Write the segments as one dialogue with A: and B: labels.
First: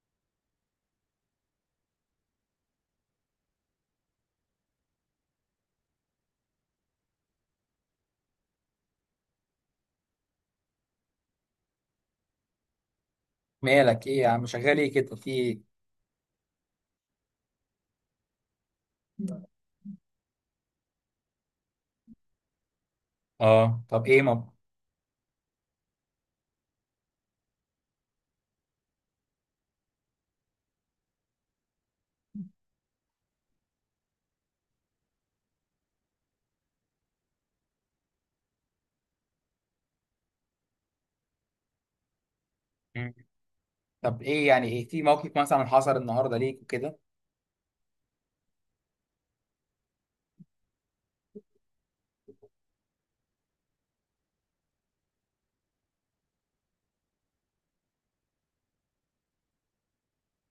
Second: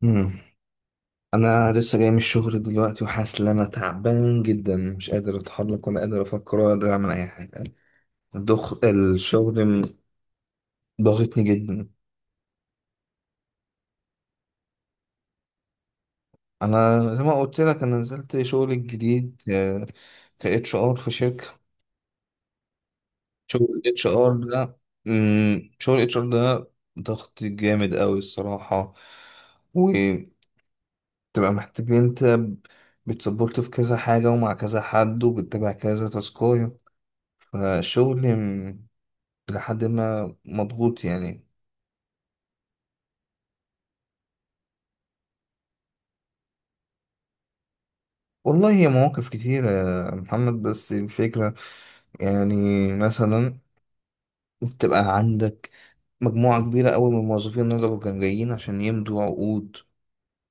A: مم. انا لسه جاي من الشغل دلوقتي وحاسس ان انا تعبان جدا، مش قادر اتحرك ولا قادر افكر ولا قادر اعمل اي حاجه. الدخ الشغل م- ضاغطني جدا.
B: مالك ايه يا عم، شغال ايه كده، في ايه؟
A: انا زي ما قلت لك انا نزلت شغل جديد، ك اتش ار في شركه. شغل
B: اه،
A: اتش
B: طب ايه
A: ار ده شغل اتش ار ده ضغط جامد قوي الصراحه. وتبقى محتاج إن انت بتسبورت في كذا حاجه ومع كذا حد وبتتابع كذا تاسكايه، فالشغل لحد ما مضغوط يعني.
B: مم. طب ايه يعني، ايه في موقف مثلا حصل النهارده ليك وكده؟
A: والله هي مواقف كتيرة يا محمد، بس الفكرة يعني مثلا بتبقى عندك مجموعة كبيرة أوي من الموظفين. النهاردة كانوا جايين عشان يمضوا عقود،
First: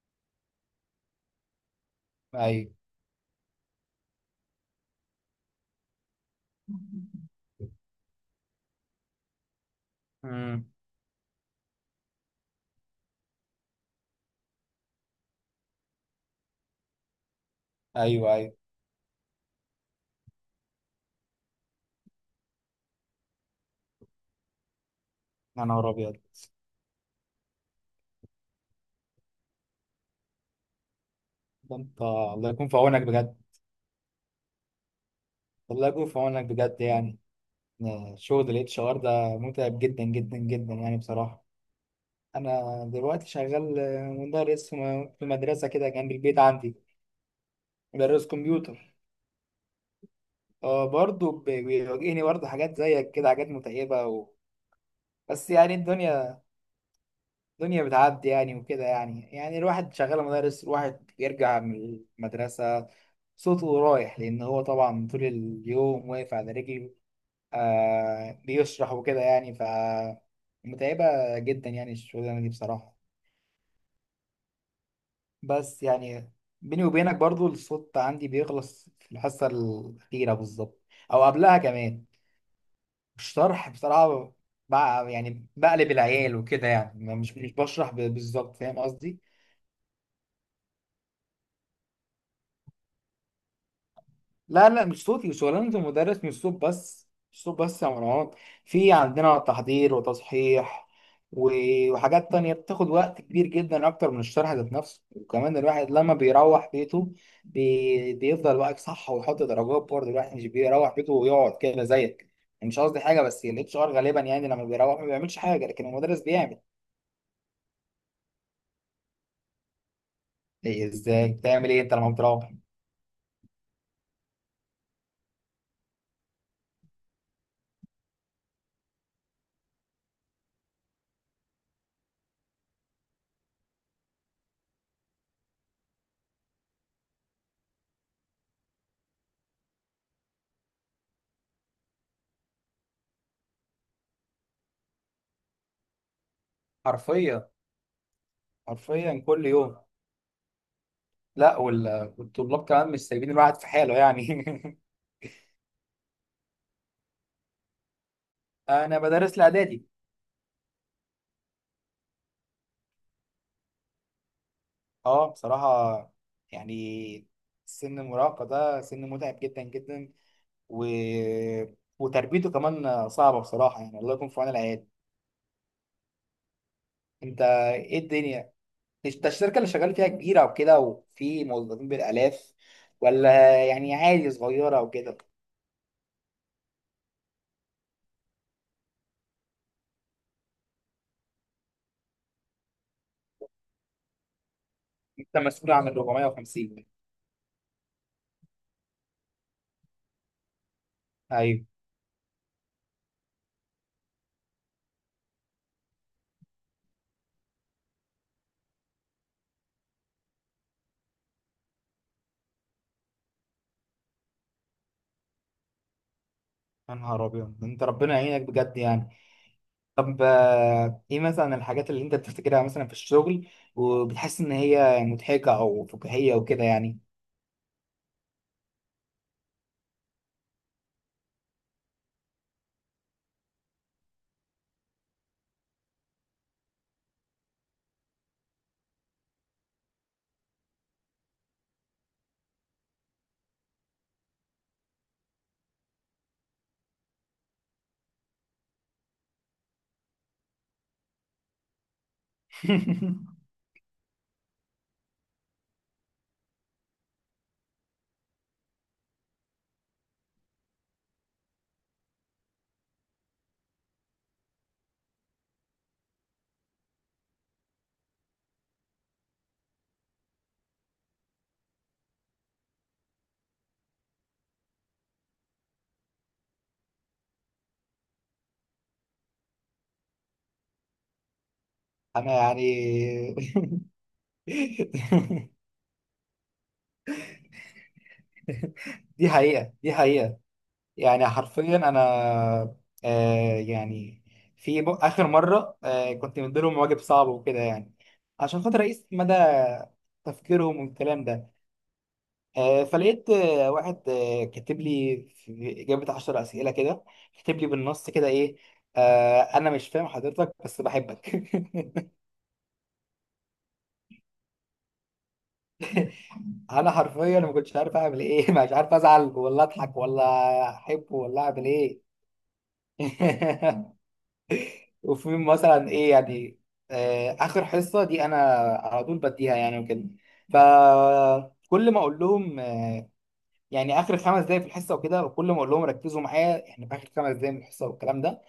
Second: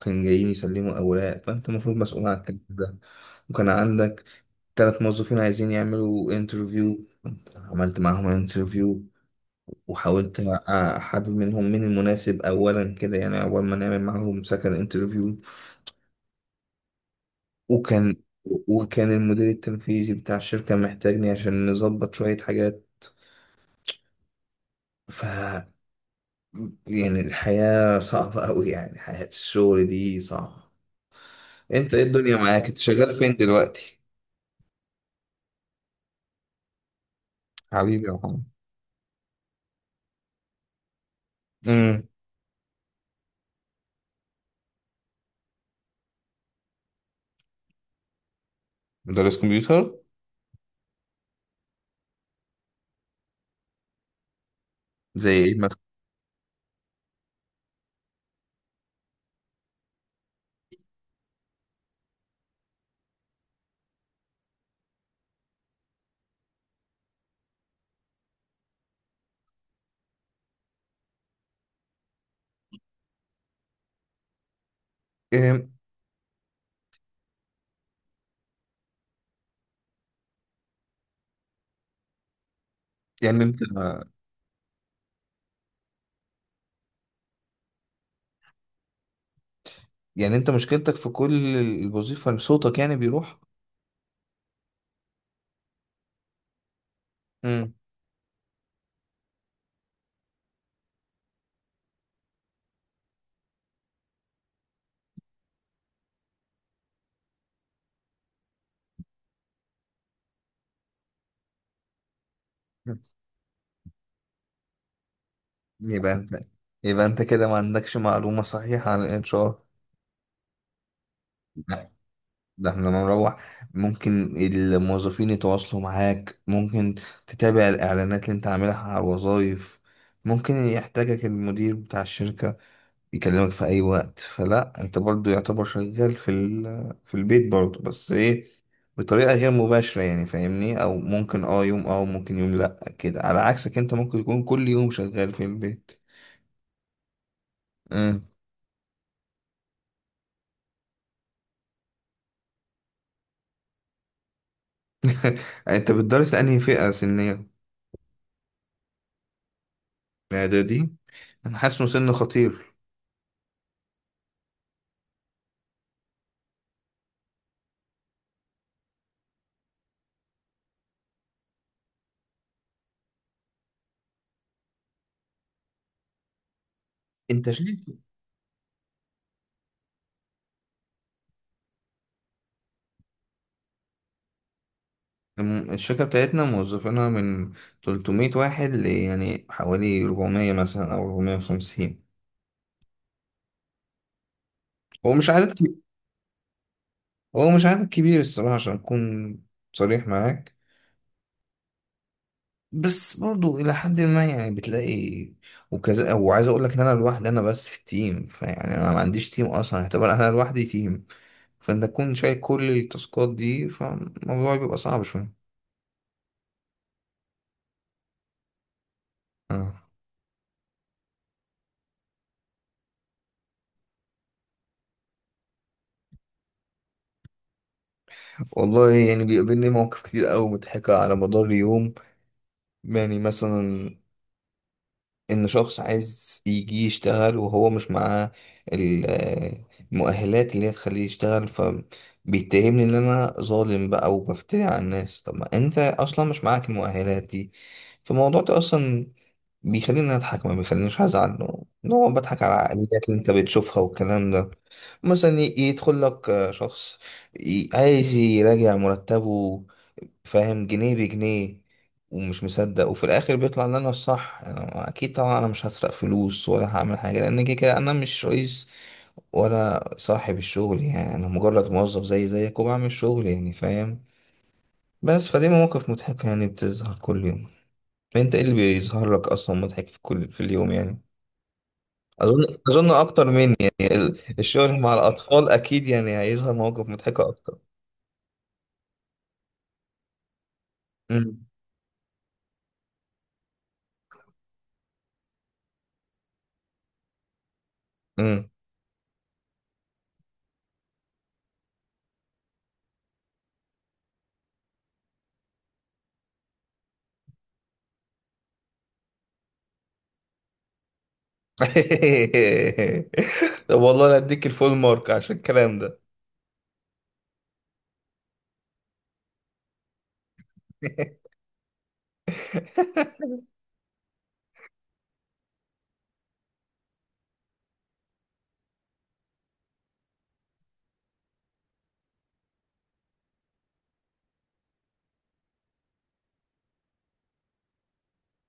A: كانوا جايين يسلموا أوراق، فأنت المفروض مسؤول عن الكلام
B: ايوه.
A: ده. وكان عندك تلات موظفين عايزين يعملوا انترفيو، عملت معاهم انترفيو وحاولت
B: امم.
A: أحدد منهم مين المناسب أولا، كده يعني أول ما نعمل معاهم سكن انترفيو. وكان
B: ايوه ايوه.
A: وكان المدير التنفيذي بتاع الشركة محتاجني عشان نظبط شوية حاجات. ف
B: يا نهار ابيض،
A: يعني الحياة صعبة أوي، يعني حياة الشغل دي صعبة.
B: ده
A: أنت إيه
B: انت
A: الدنيا
B: الله
A: معاك؟
B: يكون في
A: أنت
B: عونك
A: شغال فين
B: بجد.
A: دلوقتي؟
B: الله يكون في عونك بجد يعني.
A: حبيبي يا
B: إن
A: محمد.
B: شغل الاتش ار ده متعب جدا جدا جدا يعني بصراحه.
A: امم.
B: انا دلوقتي شغال مدرس في مدرسه كده جنب البيت عندي. مدرس كمبيوتر.
A: مدرس كمبيوتر.
B: اه برضه بيواجهني برضه حاجات زيك كده، حاجات متعبه
A: زي
B: بس
A: ايه
B: يعني
A: مثلا.
B: الدنيا، الدنيا بتعدي يعني وكده يعني. يعني الواحد شغال مدرس، الواحد بيرجع من المدرسة صوته رايح، لأن هو طبعا طول اليوم واقف على رجله، آه، بيشرح وكده يعني. ف متعبة جدا يعني الشغلانة دي بصراحة.
A: إيه،
B: بس يعني بيني وبينك برضو الصوت عندي بيخلص في الحصة الأخيرة بالظبط، أو قبلها كمان
A: يعني انت،
B: الشرح بصراحة. بقى يعني بقلب العيال وكده يعني، مش بشرح بالظبط، فاهم قصدي؟
A: يعني انت مشكلتك في كل الوظيفة ان صوتك يعني بيروح.
B: لا، لا، مش صوتي، شغلانة المدرس مش صوت بس، مش صوت
A: امم.
B: بس يا مروان. في عندنا تحضير وتصحيح وحاجات تانية بتاخد وقت كبير جدا أكتر من الشرح ذات نفسه. وكمان الواحد لما بيروح بيته بيفضل واقف صح ويحط درجات برضه. الواحد مش بيروح بيته ويقعد كده زيك يعني، مش قصدي حاجة، بس الاتش ار غالبا يعني لما بيروح ما بيعملش حاجة، لكن
A: يبقى
B: المدرس
A: انت
B: بيعمل.
A: يبقى انت كده ما عندكش معلومة صحيحة عن الانشار.
B: إيه إزاي؟ بتعمل إيه أنت لما بتروح؟
A: ده احنا لما نروح ممكن الموظفين يتواصلوا معاك، ممكن تتابع الإعلانات اللي انت عاملها على الوظائف، ممكن يحتاجك المدير بتاع الشركة يكلمك في أي وقت، فلا انت برضو يعتبر شغال في ال... في البيت برضو، بس ايه، بطريقة غير مباشرة يعني فاهمني. أو ممكن اه يوم اه ممكن يوم لأ، كده على عكسك انت ممكن يكون كل يوم شغال في البيت.
B: حرفيا.
A: مم.
B: حرفيا كل يوم. لا والطلاب كمان مش سايبين الواحد في حاله يعني.
A: انت بتدرس لأنهي فئة سنية؟
B: انا بدرس الاعدادي.
A: إعدادي؟ أنا حاسه سن خطير.
B: اه بصراحه يعني سن المراهقه ده سن متعب جدا جدا و... وتربيته كمان صعبه بصراحه يعني. الله يكون في عون العيال. انت
A: انت شايف،
B: ايه الدنيا؟ انت الشركه اللي شغال فيها كبيره وكده وفي موظفين بالالاف، ولا يعني عادي صغيره وكده؟
A: الشركة بتاعتنا موظفينها من 300 واحد ل يعني حوالي 400 مثلا أو 450. هو مش
B: انت
A: عدد
B: مسؤول
A: كبير،
B: عن 450؟
A: هو مش عدد كبير الصراحة عشان أكون صريح معاك.
B: ايوه.
A: بس برضو إلى حد ما يعني بتلاقي وكذا. وعايز أقول لك إن أنا لوحدي، أنا بس في التيم، فيعني أنا ما عنديش تيم أصلا، اعتبر أنا لوحدي تيم. فأنت تكون شايل كل التاسكات دي، فالموضوع بيبقى صعب شوية.
B: يا نهار ابيض، انت ربنا يعينك بجد يعني.
A: آه.
B: طب آه، ايه مثلا الحاجات اللي انت بتفتكرها مثلا في الشغل وبتحس ان هي مضحكة او فكاهية وكده يعني؟
A: والله يعني بيقابلني مواقف كتير أوي مضحكة على مدار اليوم. يعني مثلا ان شخص عايز يجي يشتغل وهو مش معاه ال- آه، المؤهلات اللي هي تخليه يشتغل، فبيتهمني ان انا ظالم بقى وبفتري على الناس، طب ما انت اصلا مش معاك المؤهلات دي. فالموضوع ده اصلا بيخليني اضحك، ما بيخلينيش ازعل، ان هو بضحك على العقليات اللي انت بتشوفها والكلام ده. مثلا يدخل لك شخص عايز يراجع مرتبه، فاهم جنيه بجنيه ومش مصدق، وفي الاخر بيطلع ان انا الصح. انا اكيد طبعا انا مش هسرق فلوس ولا هعمل حاجه، لان كده كده انا مش رئيس ولا صاحب الشغل، يعني انا مجرد موظف زي زيك وبعمل شغل يعني، فاهم. بس فدي مواقف مضحكه يعني بتظهر كل يوم. انت ايه اللي بيظهر لك اصلا مضحك في كل في اليوم يعني؟
B: انا
A: اظن
B: يعني.
A: اظن اكتر مني، يعني الشغل مع الاطفال اكيد يعني هيظهر مواقف مضحكه اكتر.
B: دي حقيقة، دي حقيقة. يعني حرفيا انا، آه يعني في اخر مرة آه، كنت مديلهم واجب صعب وكده يعني،
A: امم.
B: عشان خاطر اقيس مدى تفكيرهم والكلام ده. آه، فلقيت آه، واحد آه، كاتب لي في إجابة عشر أسئلة كده، كاتب لي بالنص كده إيه؟ آه، أنا مش فاهم حضرتك بس بحبك.
A: طب والله انا اديك الفول مارك عشان الكلام ده.
B: أنا حرفيا ما كنتش عارف أعمل إيه. مش عارف أزعل ولا أضحك ولا أحب ولا أعمل إيه. وفي مثلا إيه يعني، آه، آخر حصة دي أنا على طول بديها يعني وكده. فكل ما أقول لهم آه، يعني آخر خمس دقايق في الحصة وكده، وكل ما أقول لهم ركزوا معايا إحنا في آخر خمس دقايق من الحصة والكلام ده،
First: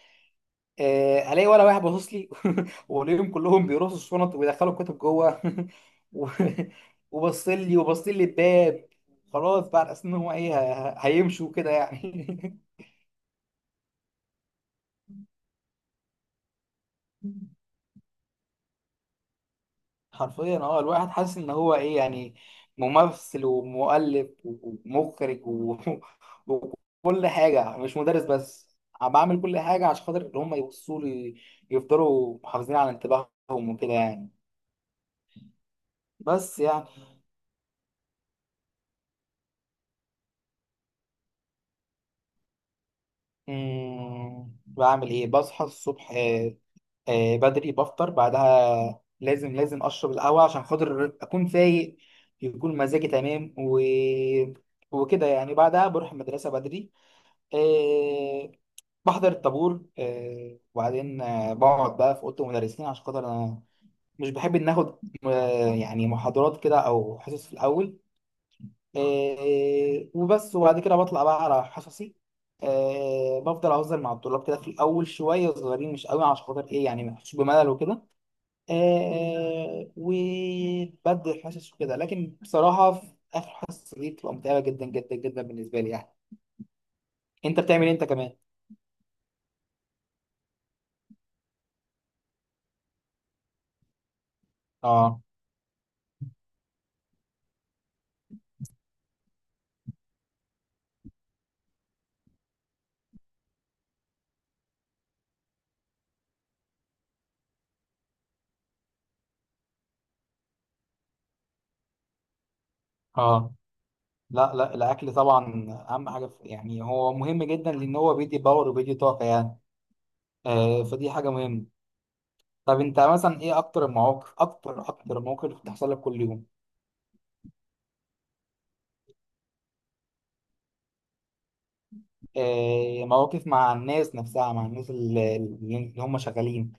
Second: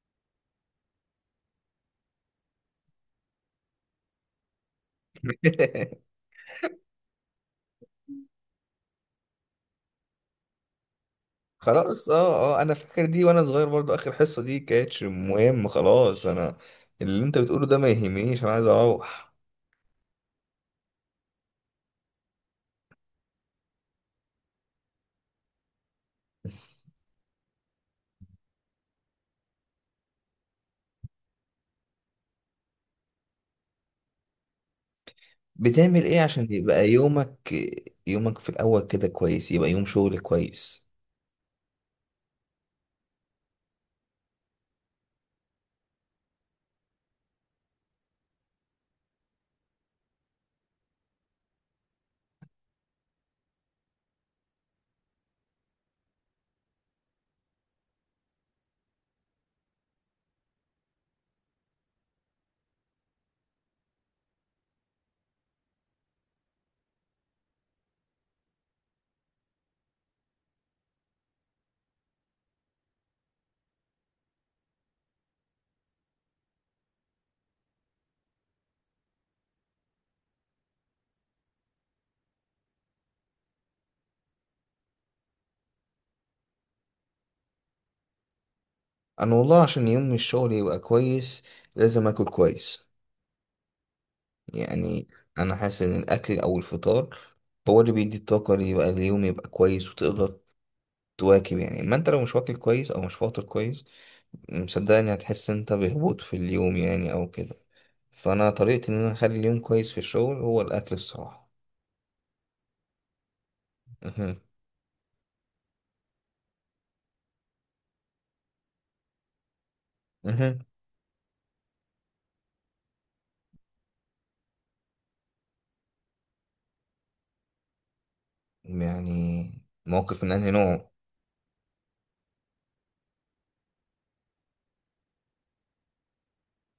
B: آه، الاقي ولا واحد باصص لي. والاقيهم كلهم بيرصوا الشنط ويدخلوا الكتب جوه. و- وبص لي وبص لي الباب، خلاص بقى على اساس ان هو ايه هيمشوا كده
A: خلاص، اه اه
B: يعني.
A: انا فاكر دي وانا صغير، برضو اخر حصة دي كانتش مهم، خلاص انا اللي انت بتقوله ده ما يهمنيش، انا عايز اروح.
B: حرفيا اه الواحد حاسس ان هو ايه يعني، ممثل ومؤلف ومخرج وكل حاجه مش مدرس بس. عم بعمل كل حاجه عشان خاطر ان هم يبصوا لي، يفضلوا محافظين على انتباههم وكده يعني.
A: بتعمل ايه عشان
B: بس يعني
A: يبقى يومك، يومك في الاول كده كويس، يبقى يوم شغل كويس؟
B: مم، بعمل ايه، بصحى الصبح آه، آه، بدري، بفطر، بعدها لازم لازم اشرب القهوه عشان خاطر اكون فايق، يكون مزاجي تمام وكده يعني. بعدها بروح المدرسه بدري، آه، بحضر الطابور، آه، وبعدين آه، بقعد بقى في اوضه المدرسين، عشان خاطر انا مش بحب ان اخد آه، يعني محاضرات كده او حصص في الاول. آه، وبس، وبعد كده بطلع بقى على حصصي. آه، بفضل اهزر مع الطلاب كده في الاول شويه صغيرين مش قوي، عشان خاطر ايه يعني ما يحسوش بملل وكده. آه، وبدي الحصص وكده، لكن بصراحه في اخر حصه دي بتبقى متعبه جدا جدا جدا بالنسبه لي يعني. انت بتعمل إيه انت كمان؟
A: انا والله عشان يوم الشغل يبقى كويس لازم اكل كويس يعني.
B: اه.
A: انا حاسس ان الاكل او الفطار هو اللي بيدي الطاقه اللي يبقى اليوم يبقى كويس وتقدر تواكب يعني. ما انت لو مش واكل كويس او مش فاطر كويس، مصدقني هتحس انت بهبوط في اليوم يعني او كده. فانا طريقتي ان انا اخلي اليوم كويس في الشغل هو الاكل الصراحه.
B: اه.
A: مهم.
B: لا، لا، الاكل طبعا اهم حاجه في يعني. هو مهم جدا لان هو بيدي باور وبيدي طاقه يعني.
A: مهم.
B: آه، فدي حاجه مهمه. طب انت مثلا ايه اكتر المواقف، اكتر المواقف بتحصل لك كل يوم؟
A: يعني موقف من انهي نوع؟
B: آه، مواقف مع الناس نفسها، مع الناس اللي هم شغالين،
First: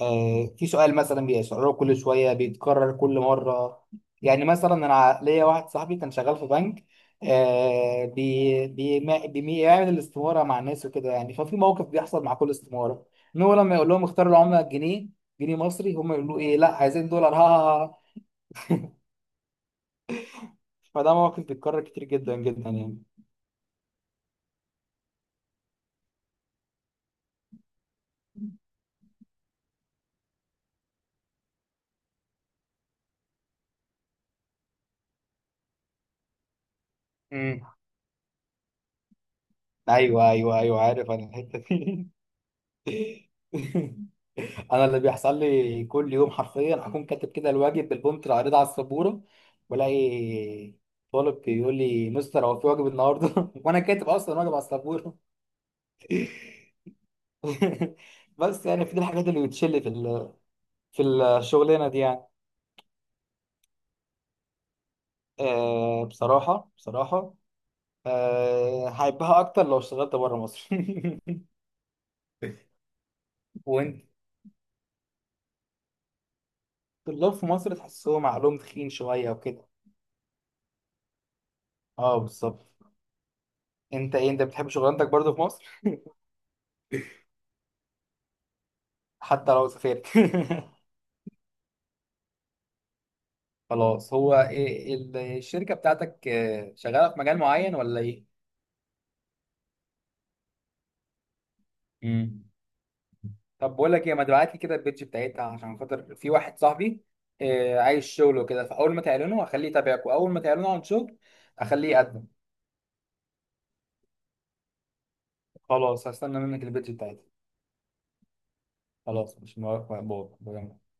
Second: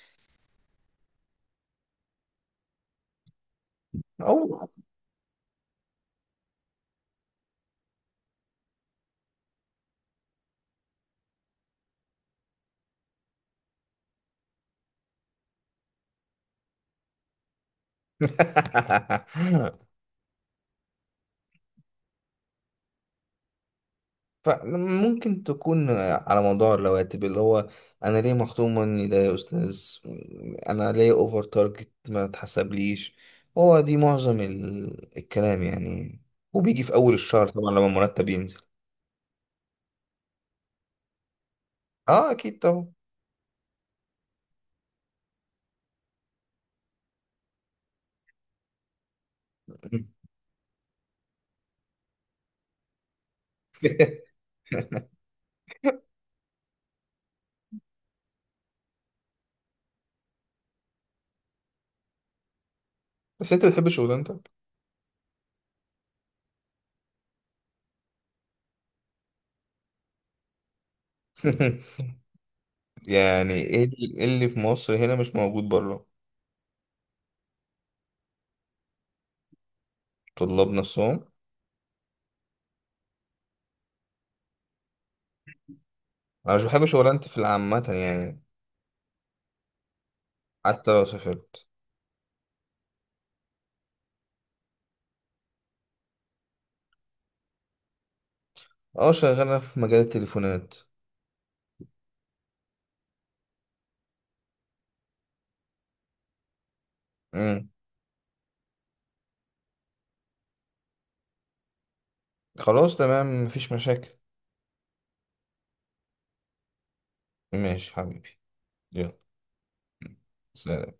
B: آه في سؤال مثلا بيسأله كل شوية، بيتكرر كل مرة. يعني
A: او
B: مثلا انا ليا واحد صاحبي كان شغال في بنك، آه، بي بي ما- بي- بيعمل الاستمارة مع الناس وكده يعني. ففي موقف بيحصل مع كل استمارة، ان هو لما يقول لهم اختاروا العملة الجنيه، جنيه مصري، هم يقولوا ايه؟ لا عايزين دولار، ها ها ها. فده موقف بيتكرر كتير جدا جدا يعني.
A: فممكن تكون على موضوع الرواتب اللي هو انا ليه مخصوم مني ده يا استاذ، انا ليه اوفر تارجت ما تحسبليش، هو دي معظم الكلام يعني. وبيجي في اول الشهر
B: مم.
A: طبعا لما المرتب ينزل.
B: ايوه ايوه ايوه، عارف انا الحته دي.
A: اه اكيد طبعا.
B: انا اللي بيحصل لي كل يوم حرفيا، اكون كاتب كده الواجب بالبومت العريضه على السبوره، والاقي طالب بيقول لي مستر هو في واجب النهارده؟ وانا كاتب اصلا واجب على السبوره. بس يعني في دي الحاجات اللي بتشل في في الشغلانه دي يعني.
A: بس انت بتحب شغلانتك؟
B: أه بصراحه بصراحه، أه هحبها اكتر لو اشتغلت بره مصر.
A: يعني ايه
B: وانت،
A: إيه اللي في مصر هنا مش موجود بره؟
B: الطلاب في مصر تحسهم عقلهم تخين شويه وكده.
A: طلاب نفسهم.
B: اه بالظبط. انت ايه، انت بتحب شغلانتك برضو في مصر؟
A: انا مش بحب شغلانتي في العامة يعني.
B: حتى لو سافرت؟
A: حتى لو سافرت.
B: خلاص، هو إيه الشركة بتاعتك آه، شغالة في مجال معين ولا ايه؟
A: اه شغالة في مجال التليفونات.
B: مم. طب بقول لك ايه، ما تبعت لي كده البيج بتاعتها عشان خاطر في واحد صاحبي آه، عايز شغل وكده. فاول ما تعلنوا هخليه يتابعك، واول ما تعلنوا عن شغل هخليه يقدم.
A: خلاص تمام، مفيش مشاكل.
B: خلاص هستنى منك البيج بتاعتها.
A: ماشي حبيبي، يلا،
B: خلاص، مش مبارك مقبول.
A: سلام.